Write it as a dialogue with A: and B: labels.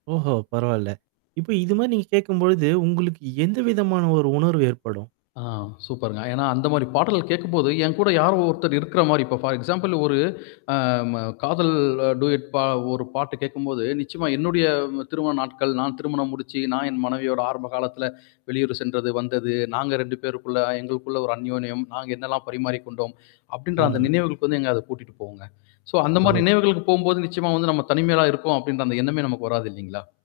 A: ஓஹோ! பரவால்ல. இப்ப இது மாரி நீங்க கேட்கும்பொழுது, உங்களுக்கு எந்த விதமான ஒரு உணர்வு ஏற்படும்?
B: ஆ சூப்பர்ங்க. ஏன்னா, அந்த மாரி பாடல்கள் கேட்கும்போது, என் கூட யாரோ ஒருத்தர் இருக்கிற மாரி இப்ப ஃபார் எக்ஸாம்பிள் ஒரு அ ம காதல் டூயட் பா ஒரு பாட்டு கேட்கும்போது, நிச்சயமா என்னுடைய திருமண நாட்கள், நான் திருமணம் முடிச்சு நான் என் மனைவியோட ஆரம்ப காலத்தில வெளியூர் சென்றது, வந்தது. நாங்க 2 பேருக்குள்ள எங்களுக்குள்ள ஒரு அன்யோணியம். நாங்க என்னல்லாம் பரிமாறிக் கொண்டோம். அப்ப்டின்ற
A: ஆமா.
B: அந்த நினைவுகளுக்கு வந்து எங்க அத கூட்டிட்டு போகுங்க. சோ அந்த மாரி
A: ஓஹோ.
B: நினைவுகளுக்கு போகும்போது நிச்சயமா வந்து நம்ம தனிமையில இருக்கோம், அப்டின்ற அந்த எண்ணமே நமக்கு வராது இல்லைங்களா?